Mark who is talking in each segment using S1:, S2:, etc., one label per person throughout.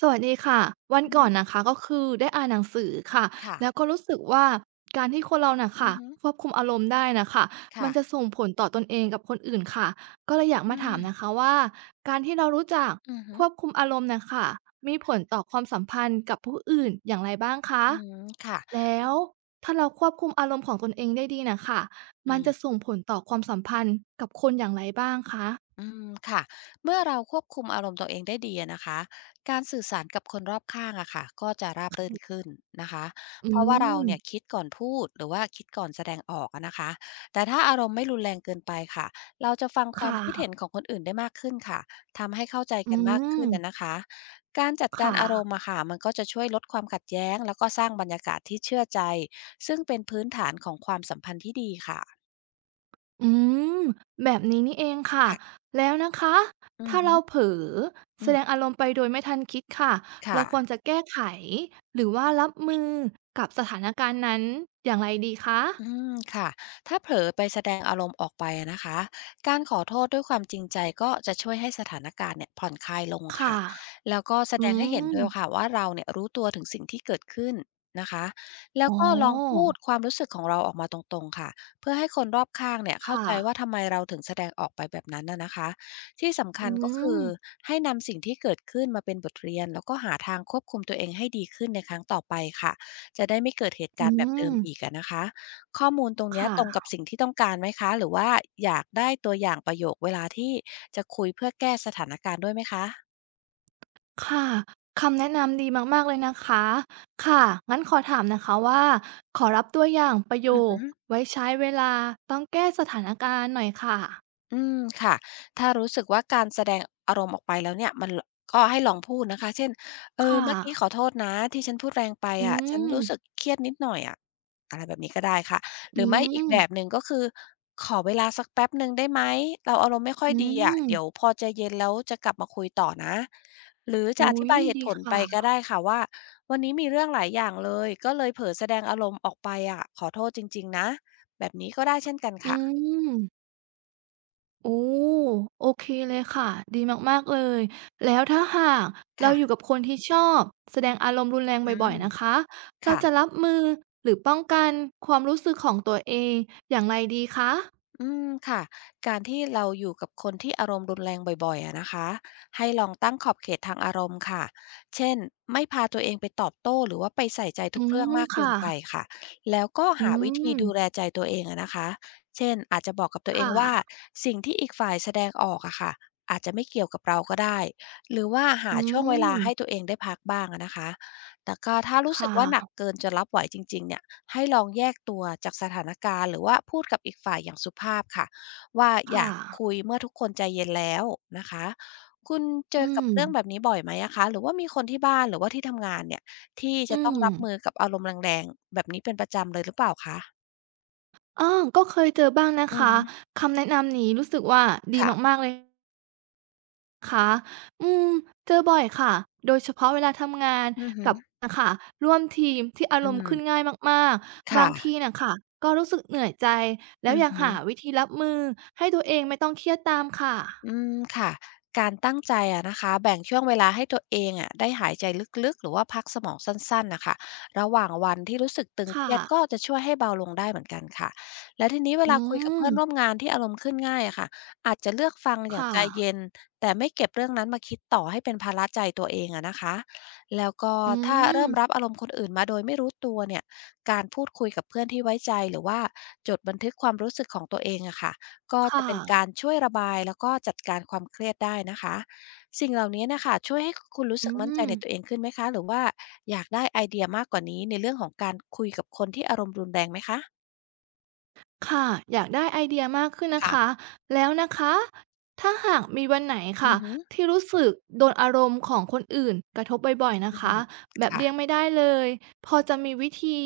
S1: สวัสดีค่ะวัน
S2: อื
S1: ก่อนนะคะ
S2: ม
S1: ก็คือได้อ่านหนังสือค่ะ
S2: ค่ะ
S1: แล้วก็รู้สึกว่าการที่คนเราน่ะ
S2: อื
S1: ค่ะ
S2: อฮึ
S1: ควบคุมอารมณ์ได้นะคะมัน
S2: ค่ะ
S1: จะส่งผลต่อตนเองกับคนอื่นค่ะก็เลยอยาก
S2: อื
S1: มาถามนะ
S2: ม
S1: คะว่าการที่เรารู้จัก
S2: อือฮึ
S1: ควบคุมอารมณ์น่ะค่ะมีผลต่อความสัมพันธ์กับผู้อื่นอย่างไรบ้างคะ
S2: อืมค่ะ
S1: แล้วถ้าเราควบคุมอารมณ์ของตนเองได้ดีนะค่ะ
S2: อื
S1: มัน
S2: ม
S1: จะส่งผลต่อความสัมพันธ์กับคนอย่างไรบ้างคะ
S2: อืมค่ะเมื่อเราควบคุมอารมณ์ตัวเองได้ดีอะนะคะการสื่อสารกับคนรอบข้างอะค่ะก็จะราบรื่นขึ้นนะคะ
S1: อื
S2: เพราะว่าเรา
S1: ม
S2: เนี่ยคิดก่อนพูดหรือว่าคิดก่อนแสดงออกอะนะคะแต่ถ้าอารมณ์ไม่รุนแรงเกินไปค่ะเราจะฟังควา
S1: ค่ะ
S2: มคิดเห็นของคนอื่นได้มากขึ้นค่ะทำให้เข้าใจ
S1: อื
S2: กันมากขึ้นนะ
S1: ม
S2: นะคะการจัด
S1: ค
S2: การอารมณ์
S1: ่ะ
S2: อะค่ะมันก็จะช่วยลดความขัดแย้งแล้วก็สร้างบรรยากาศที่เชื่อใจซึ่งเป็นพื้นฐานของความสัมพันธ์ที่ดีค่ะ
S1: อืมแบบนี้นี่เองค่ะ
S2: ค่ะ
S1: แล้วนะคะ
S2: อือ
S1: ถ้า
S2: ฮึ
S1: เราเผลอ
S2: อื
S1: แส
S2: ม
S1: ดงอารมณ์ไปโดยไม่ทันคิดค่ะเรา
S2: ค่ะ
S1: ควรจะแก้ไขหรือว่ารับมือกับสถานการณ์นั้นอย่างไรดี
S2: อื
S1: คะ
S2: มค่ะถ้าเผลอไปแสดงอารมณ์ออกไปอะนะคะการขอโทษด้วยความจริงใจก็จะช่วยให้สถานการณ์เนี่ยผ่อนคลายลง
S1: ค่ะ
S2: ค่ะแล้วก็แส
S1: อื
S2: ดงให้เห็นด้วย
S1: ม
S2: ค่ะว่าเราเนี่ยรู้ตัวถึงสิ่งที่เกิดขึ้นนะคะแล้
S1: อ๋
S2: ว
S1: อ
S2: ก็ลองพูดความรู้สึกของเราออกมาตรงๆค่ะเพื่อให้คนรอบข้างเนี่ยเข้า
S1: ค่ะ
S2: ใจว่าทำไมเราถึงแสดงออกไปแบบนั้นน่ะนะคะที่สำ
S1: อื
S2: คัญก็คือ
S1: ม
S2: ให้นำสิ่งที่เกิดขึ้นมาเป็นบทเรียนแล้วก็หาทางควบคุมตัวเองให้ดีขึ้นในครั้งต่อไปค่ะจะได้ไม่เกิดเหตุ
S1: อื
S2: การณ์แบบเดิ
S1: ม
S2: มอีกอะนะคะ ข้อมูลตรงเนี้ยตรงกั
S1: ค่ะ
S2: บสิ่งที่ต้องการไหมคะหรือว่าอยากได้ตัวอย่างประโยคเวลาที่จะคุยเพื่อแก้สถานการณ์ด้วยไหมคะ
S1: ค่ะคำแนะนำดีมากๆเลยนะคะค่ะงั้นขอถามนะคะว่าขอรับตัวอย่างประโย
S2: อือ
S1: ค
S2: ฮึ
S1: ไว้ใช้เวลาต้องแก้สถานการณ์หน่อยค่ะ
S2: อืมค่ะถ้ารู้สึกว่าการแสดงอารมณ์ออกไปแล้วเนี่ยมันก็ให้ลองพูดนะคะเช่นเออ
S1: ค่ะ
S2: เมื่อกี้ขอโทษนะที่ฉันพูดแรงไป
S1: อื
S2: อะฉัน
S1: ม
S2: รู้สึกเครียดนิดหน่อยอะอะไรแบบนี้ก็ได้ค่ะห
S1: อื
S2: รือไม่อีก
S1: ม
S2: แบบหนึ่งก็คือขอเวลาสักแป๊บหนึ่งได้ไหมเราอารมณ์ไม่ค่อย
S1: อื
S2: ดีอะเดี๋ยว
S1: ม
S2: พอใจเย็นแล้วจะกลับมาคุยต่อนะหรือจะ
S1: อุ๊
S2: อธิ
S1: ย
S2: บายเหตุ
S1: ดี
S2: ผลไป
S1: ค่ะ
S2: ก็ได้ค่ะว่าวันนี้มีเรื่องหลายอย่างเลยก็เลยเผลอแสดงอารมณ์ออกไปอะขอโทษจริงๆนะแบบนี้ก็ได้เช่นกัน
S1: อื
S2: ค่ะ
S1: มโอ้โอเคเลยค่ะดีมากๆเลยแล้วถ้าหากเรา
S2: ค่ะ
S1: อยู่กับคนที่ชอบแสดงอารมณ์รุนแรง
S2: อื
S1: บ่อย
S2: ม
S1: ๆนะคะเรา
S2: ค่ะ
S1: จะรับมือหรือป้องกันความรู้สึกของตัวเองอย่างไรดีคะ
S2: อืมค่ะการที่เราอยู่กับคนที่อารมณ์รุนแรงบ่อยๆอะนะคะให้ลองตั้งขอบเขตทางอารมณ์ค่ะเช่นไม่พาตัวเองไปตอบโต้หรือว่าไปใส่ใจ
S1: อื
S2: ทุกเรื่อง
S1: ม
S2: มากเกิ
S1: ค่ะ
S2: นไปค่ะแล้วก็
S1: อื
S2: หาวิธี
S1: ม
S2: ดูแลใจตัวเองอะนะคะเช่นอาจจะบอกกับตัวเอง
S1: ค่ะ
S2: ว่าสิ่งที่อีกฝ่ายแสดงออกอะค่ะอาจจะไม่เกี่ยวกับเราก็ได้หรือว่าหา
S1: อื
S2: ช่วงเวลาให้
S1: ม
S2: ตัวเองได้พักบ้างอะนะคะแต่ก็ถ้า
S1: ค
S2: รู้สึกว่าหนัก
S1: ่ะ
S2: เกินจะรับไหวจริงๆเนี่ย ให้ลองแยกตัวจากสถานการณ์หรือว่าพูดกับอีกฝ่ายอย่างสุภาพค่ะว่าอ
S1: ค่ะ
S2: ยากคุยเมื่อทุกคนใจเย็นแล้วนะคะคุณเจอ
S1: อื
S2: กับ
S1: ม
S2: เรื่องแบบนี้บ่อยไหมอะคะหรือว่ามีคนที่บ้านหรือว่าที่ทำงานเนี่ยที่จะ
S1: อื
S2: ต้อง
S1: ม
S2: รับมือกับอารมณ์แรงๆแบบนี้เป็นประจำเลยหรือเปล่าคะ
S1: ออก็เคยเจอบ้างนะ
S2: อือ
S1: คะ
S2: ฮึ
S1: คำแนะนำนี้รู้สึกว่าดี
S2: ค่ะ
S1: มากๆเลยค่ะอืมเจอบ่อยค่ะ โดยเฉพาะเวลาทำงาน
S2: อือฮึ
S1: กับน่ะค่ะร่วมทีมที่อาร
S2: อื
S1: มณ์ขึ้
S2: ม
S1: นง่ายมากๆ บา
S2: ค่ะ
S1: งทีน่ะค่ะก็รู้สึกเหนื่อยใจ แล้
S2: อื
S1: วอ
S2: อ
S1: ยาก
S2: ฮึ
S1: หาวิธีรับมือให้ตัวเองไม่ต้องเครียดตามค
S2: อื
S1: ่ะ
S2: มค่ะการตั้งใจอะนะคะแบ่งช่วงเวลาให้ตัวเองอะได้หายใจลึกๆหรือว่าพักสมองสั้นๆนะคะระหว่างวันที่รู้สึกตึงเค
S1: ค่ะ
S2: รียดก็จะช่วยให้เบาลงได้เหมือนกันค่ะและทีนี้เว
S1: อื
S2: ลาคุยกับเพื่อนร่วม
S1: ม
S2: งานที่อารมณ์ขึ้นง่ายอะค่ะอาจจะเลือกฟังอย่าง
S1: ค่ะ
S2: ใจเย็นแต่ไม่เก็บเรื่องนั้นมาคิดต่อให้เป็นภาระใจตัวเองอะนะคะแล้วก็
S1: อื
S2: ถ้า
S1: ม
S2: เริ่มรับอารมณ์คนอื่นมาโดยไม่รู้ตัวเนี่ยการพูดคุยกับเพื่อนที่ไว้ใจหรือว่าจดบันทึกความรู้สึกของตัวเองอะค่ะ ก็จะ
S1: ค่ะ
S2: เป็นการช่วยระบายแล้วก็จัดการความเครียดได้นะคะสิ่งเหล่านี้นะคะช่วยให้คุณรู้
S1: อื
S2: สึกมั่นใจ
S1: ม
S2: ในตัวเองขึ้นไหมคะหรือว่าอยากได้ไอเดียมากกว่านี้ในเรื่องของการคุยกับคนที่อารมณ์รุนแรงไหมคะ
S1: ค่ะอยากได้ไอเดียมากขึ้นนะคะ
S2: ค่ะ
S1: แล้วนะคะถ้าหากมีวันไหน
S2: อื
S1: ค่ะ
S2: อฮึ
S1: ที่รู้สึกโดนอารมณ์ของคนอื่นกระทบบ่อยๆนะ
S2: อือ
S1: คะ
S2: ฮึ
S1: แบบ
S2: ค่ะ
S1: เลี่ยงไม่ได้เลยพอจะมีวิธี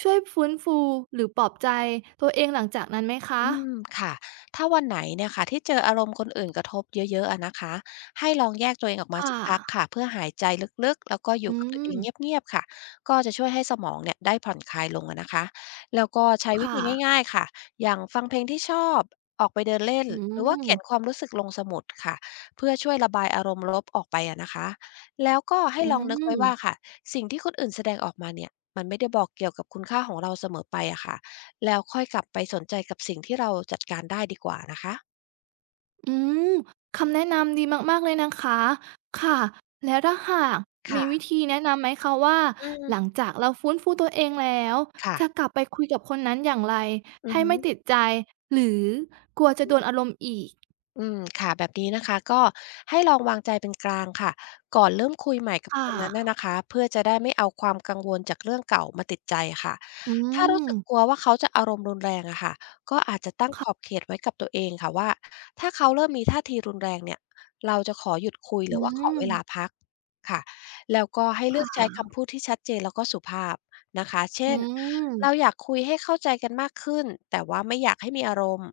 S1: ช่วยฟื้นฟูหรือปลอบใจตัวเองหลังจากนั้นไหมคะ
S2: อืมค่ะถ้าวันไหนเนี่ยค่ะที่เจออารมณ์คนอื่นกระทบเยอะๆอะนะคะให้ลองแยกตัวเองออกมา
S1: ค่ะ
S2: สักพักค่ะเพื่อหายใจลึกๆแล้วก็อ
S1: อื
S2: ยู่กับตัวเองเ
S1: ม
S2: งียบๆค่ะก็จะช่วยให้สมองเนี่ยได้ผ่อนคลายลงอะนะคะแล้วก็ใช้วิธี
S1: ค่ะ
S2: ง่ายๆค่ะอย่างฟังเพลงที่ชอบออกไปเดินเล่น
S1: อื
S2: หรือว่าเขียนควา
S1: ม
S2: มรู้สึกลงสมุดค่ะเพื่อช่วยระบายอารมณ์ลบออกไปอะนะคะแล้วก็ให้
S1: อื
S2: ลองนึกไว้
S1: ม
S2: ว่าค่ะสิ่งที่คนอื่นแสดงออกมาเนี่ยมันไม่ได้บอกเกี่ยวกับคุณค่าของเราเสมอไปอะค่ะ แล้วค่อยกลับไปสนใจกับสิ่งที่เราจัดการได้ดีกว่านะคะ
S1: อืมคำแนะนำดีมากๆเลยนะคะ ค่ะแล้วถ้าหากมีวิ
S2: ค่ะ
S1: ธีแนะนำไหมคะว่า
S2: อืม
S1: หลังจากเราฟื้นฟูตัวเองแล้ว
S2: ค่ะ
S1: จะกลับไปคุยกับคนนั้นอย่างไร
S2: อือ
S1: ให้
S2: ฮึ
S1: ไม่ติดใจหรือกลัวจะโดนอารมณ์อีก
S2: อืมค่ะแบบนี้นะคะก็ให้ลองวางใจเป็นกลางค่ะก่อนเริ่มคุยใหม่กับค
S1: ค่ะ
S2: นนั้นน่ะนะคะเพื่อจะได้ไม่เอาความกังวลจากเรื่องเก่ามาติดใจค่ะ
S1: อื
S2: ถ้ารู้
S1: ม
S2: สึกกลัวว่าเขาจะอารมณ์รุนแรงอะค่ะก็อาจจะตั้งขอบเขตไว้กับตัวเองค่ะว่าถ้าเขาเริ่มมีท่าทีรุนแรงเนี่ยเราจะขอหยุดคุย
S1: อื
S2: หรือว่าขอเวลา
S1: ม
S2: พักค่ะแล้วก็ให้
S1: ค
S2: เลือกใช้
S1: ่ะ
S2: คำพูดที่ชัดเจนแล้วก็สุภาพนะคะเช่
S1: อื
S2: น
S1: ม
S2: เราอยากคุยให้เข้าใจกันมากขึ้นแต่ว่าไม่อยากให้มีอารมณ์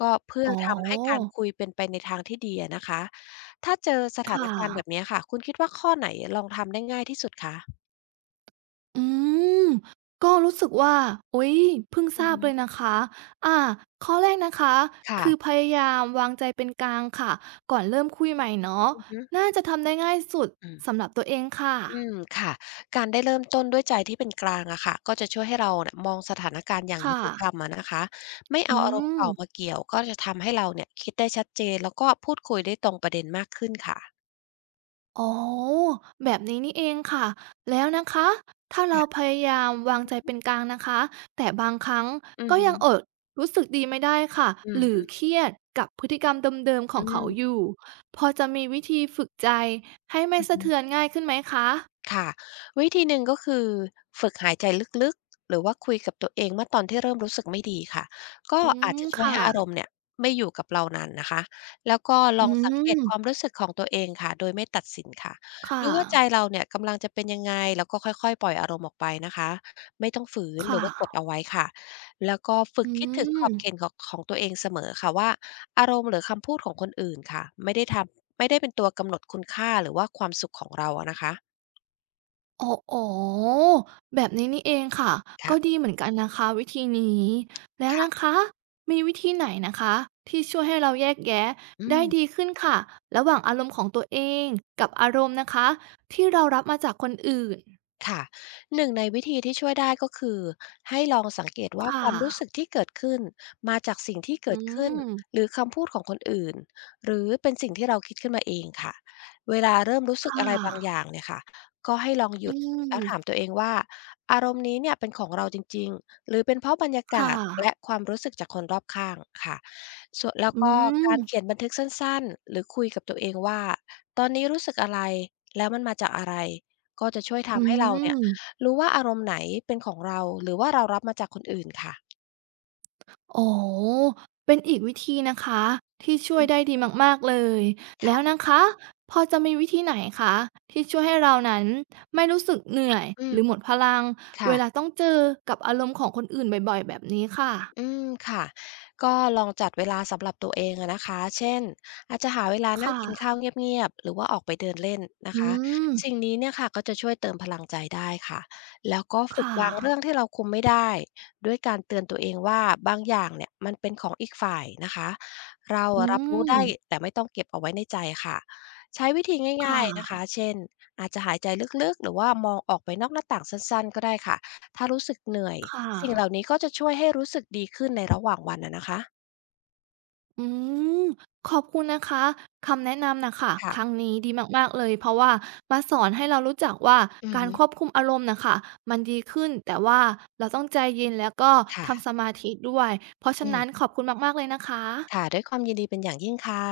S2: ก็เพื่อ
S1: อ๋อ
S2: ทำให้การคุยเป็นไปในทางที่ดีอะนะคะถ้าเจอสถาน
S1: ค่ะ
S2: การณ์แบบเนี้ยค่ะคุณคิดว่าข้อไหนลองทำได้ง่ายที่สุดคะ
S1: อืม ก็รู้สึกว่าอุ๊ยเพิ่งท
S2: อือ
S1: ราบ
S2: ฮึ
S1: เลยนะคะอ่าข้อแรกนะคะ คือพ
S2: ค่ะ
S1: ยายามวางใจเป็นกลางค่ะ ก่อนเริ่มคุยใหม่เนาะ
S2: อือฮึ
S1: น่าจะทำได้ง่ายสุด
S2: อืม
S1: สำหรับตัวเองค่ะ
S2: อืมค่ะการได้เริ่มต้นด้วยใจที่เป็นกลางอะค่ะก็จะช่วยให้เราเนี่ยมองสถานการณ์อย่างยุ
S1: ค่ะ
S2: ติธรรมอะนะคะไม่
S1: อื
S2: เอาอารมณ์
S1: ม
S2: เก่ามาเกี่ยวก็จะทำให้เราเนี่ยคิดได้ชัดเจนแล้วก็พูดคุยได้ตรงประเด็นมากขึ้นค่ะ
S1: อ๋อแบบนี้นี่เองค่ะแล้วนะคะถ้าเราพ
S2: ค่ะ
S1: ยายามวางใจเป็นกลางนะคะแต่บางครั้ง
S2: อือ
S1: ก็
S2: ฮึ
S1: ยังอดรู้สึกดีไม่ได้ค่ะหรือ
S2: อือ
S1: เครียดกับพฤติกรรมเดิมๆข
S2: อื
S1: องเขาอ
S2: ม
S1: ยู่พอจะมีวิธีฝึกใจให้ไม่
S2: อือ
S1: สะ
S2: ฮึ
S1: เทือนง่ายขึ้นไหมคะ
S2: ค่ะวิธีหนึ่งก็คือฝึกหายใจลึกๆหรือว่าคุยกับตัวเองเมื่อตอนที่เริ่มรู้สึกไม่ดีค่ะก็
S1: อื
S2: อาจ
S1: ม
S2: จะ
S1: ค
S2: ช่วยให้อาร
S1: ่ะ
S2: มณ์เนี่ยไม่อยู่กับเรานานนะคะแล้วก็ล
S1: อื
S2: องสังเกตความ
S1: ม
S2: รู้สึกของตัวเองค่ะโดยไม่ตัดสินค่ะ
S1: ค่ะ
S2: ดูว่าใจเราเนี่ยกำลังจะเป็นยังไงแล้วก็ค่อยๆปล่อยอารมณ์ออกไปนะคะไม่ต้องฝืน
S1: ค
S2: หรือว่ากด
S1: ่ะ
S2: เอาไว้ค่ะแล้วก็ฝึ
S1: อื
S2: กคิดถึงขอบ
S1: ม
S2: เขตของตัวเองเสมอค่ะว่าอารมณ์หรือคำพูดของคนอื่นค่ะไม่ได้เป็นตัวกำหนดคุณค่าหรือว่าความสุขของเราอะนะคะ
S1: โอ้อ๋อแบบนี้นี่เองค่ะก็ดี
S2: ค่ะ
S1: เหมือนกันนะคะวิธีนี้แล้ว
S2: ค่ะ
S1: นะคะมีวิธีไหนนะคะที่ช่วยให้เราแยกแยะ
S2: อื
S1: ได้ดี
S2: ม
S1: ขึ้นค่ะระหว่างอารมณ์ของตัวเองกับอารมณ์นะคะที่เรารับมาจากคนอื่น
S2: ค่ะหนึ่งในวิธีที่ช่วยได้ก็คือให้ลองสังเกตว่าค
S1: ค่ะ
S2: วามรู้สึกที่เกิดขึ้นมาจากสิ่งที่
S1: อื
S2: เกิดขึ้นห
S1: ม
S2: รือคำพูดของคนอื่นหรือเป็นสิ่งที่เราคิดขึ้นมาเองค่ะเวลาเริ่มรู้สึก
S1: ค่ะ
S2: อะไรบางอย่างเนี่ยค่ะก็ให้ลองห
S1: อื
S2: ยุดแล้วถาม
S1: ม
S2: ตัวเองว่าอารมณ์นี้เนี่ยเป็นของเราจริงๆหรือเป็นเพราะบรรยา
S1: ค
S2: กาศ
S1: ่ะ
S2: และความรู้สึกจากคนรอบข้างค่ะส่วนแล้ว
S1: อื
S2: ก็
S1: ม
S2: การเขียนบันทึกสั้นๆหรือคุยกับตัวเองว่าตอนนี้รู้สึกอะไรแล้วมันมาจากอะไร ก็จะช่วย
S1: อื
S2: ทำให้เราเนี่ย
S1: ม
S2: รู้ว่าอารมณ์ไหนเป็นของเราหรือว่าเรารับมาจากคนอื่นค่ะ
S1: โอ้โหเป็นอีกวิธีนะคะที่ช่ว
S2: อื
S1: ย
S2: ม
S1: ได้ดีมากๆเลยแล้ว
S2: ค่ะ
S1: นะคะพอจะมีวิธีไหนคะที่ช่วยให้เรานั้นไม่รู้สึกเหนื่อย
S2: อื
S1: ห
S2: ม
S1: รือหมดพลังเวลา
S2: ค่ะ
S1: ต้องเจอกับอารมณ์ของคนอื่นบ่อยๆแบบนี้ค่ะ
S2: อืมค่ะก็ลองจัดเวลาสำหรับตัวเองอะนะคะเช่นอาจจะหาเวลานั่งกิน
S1: ค่ะ
S2: ข้าวเงียบๆหรือว่าออกไปเดินเล่นนะ
S1: อื
S2: คะ
S1: ม
S2: สิ่งนี้เนี่ยค่ะก็จะช่วยเติมพลังใจได้ค่ะแล้วก็ฝึก
S1: ค่ะ
S2: วางเรื่องที่เราคุมไม่ได้ด้วยการเตือนตัวเองว่าบางอย่างเนี่ยมันเป็นของอีกฝ่ายนะคะเรา
S1: อื
S2: อะรับรู้
S1: ม
S2: ได้แต่ไม่ต้องเก็บเอาไว้ในใจค่ะใช้วิธี
S1: ค
S2: ง่ายๆนะ
S1: ่ะ
S2: คะเช่นอาจจะหายใจลึกๆหรือว่ามองออกไปนอกหน้าต่างสั้นๆก็ได้ค่ะ ถ้ารู้สึกเหนื่อย
S1: ค่ะ
S2: สิ่งเหล่านี้ก็จะช่วยให้รู้สึกดีขึ้นในระหว่างวันอะนะคะ
S1: อืมขอบคุณนะคะคำแนะนำนะค่ะ
S2: ค่ะ
S1: ครั้งนี้ดีมากๆเลยเพราะว่ามาสอนให้เรารู้จักว่า
S2: อือ
S1: การ
S2: ฮึ
S1: ควบคุมอารมณ์นะค่ะมันดีขึ้นแต่ว่าเราต้องใจเย็นแล้วก็ทำส
S2: ค่ะ
S1: มาธิด้วยเพราะฉะ
S2: อืม
S1: นั้นขอบคุณมากๆเลยนะคะ
S2: ค่ะ ด้วยความยินดีเป็นอย่างยิ่งค่ะ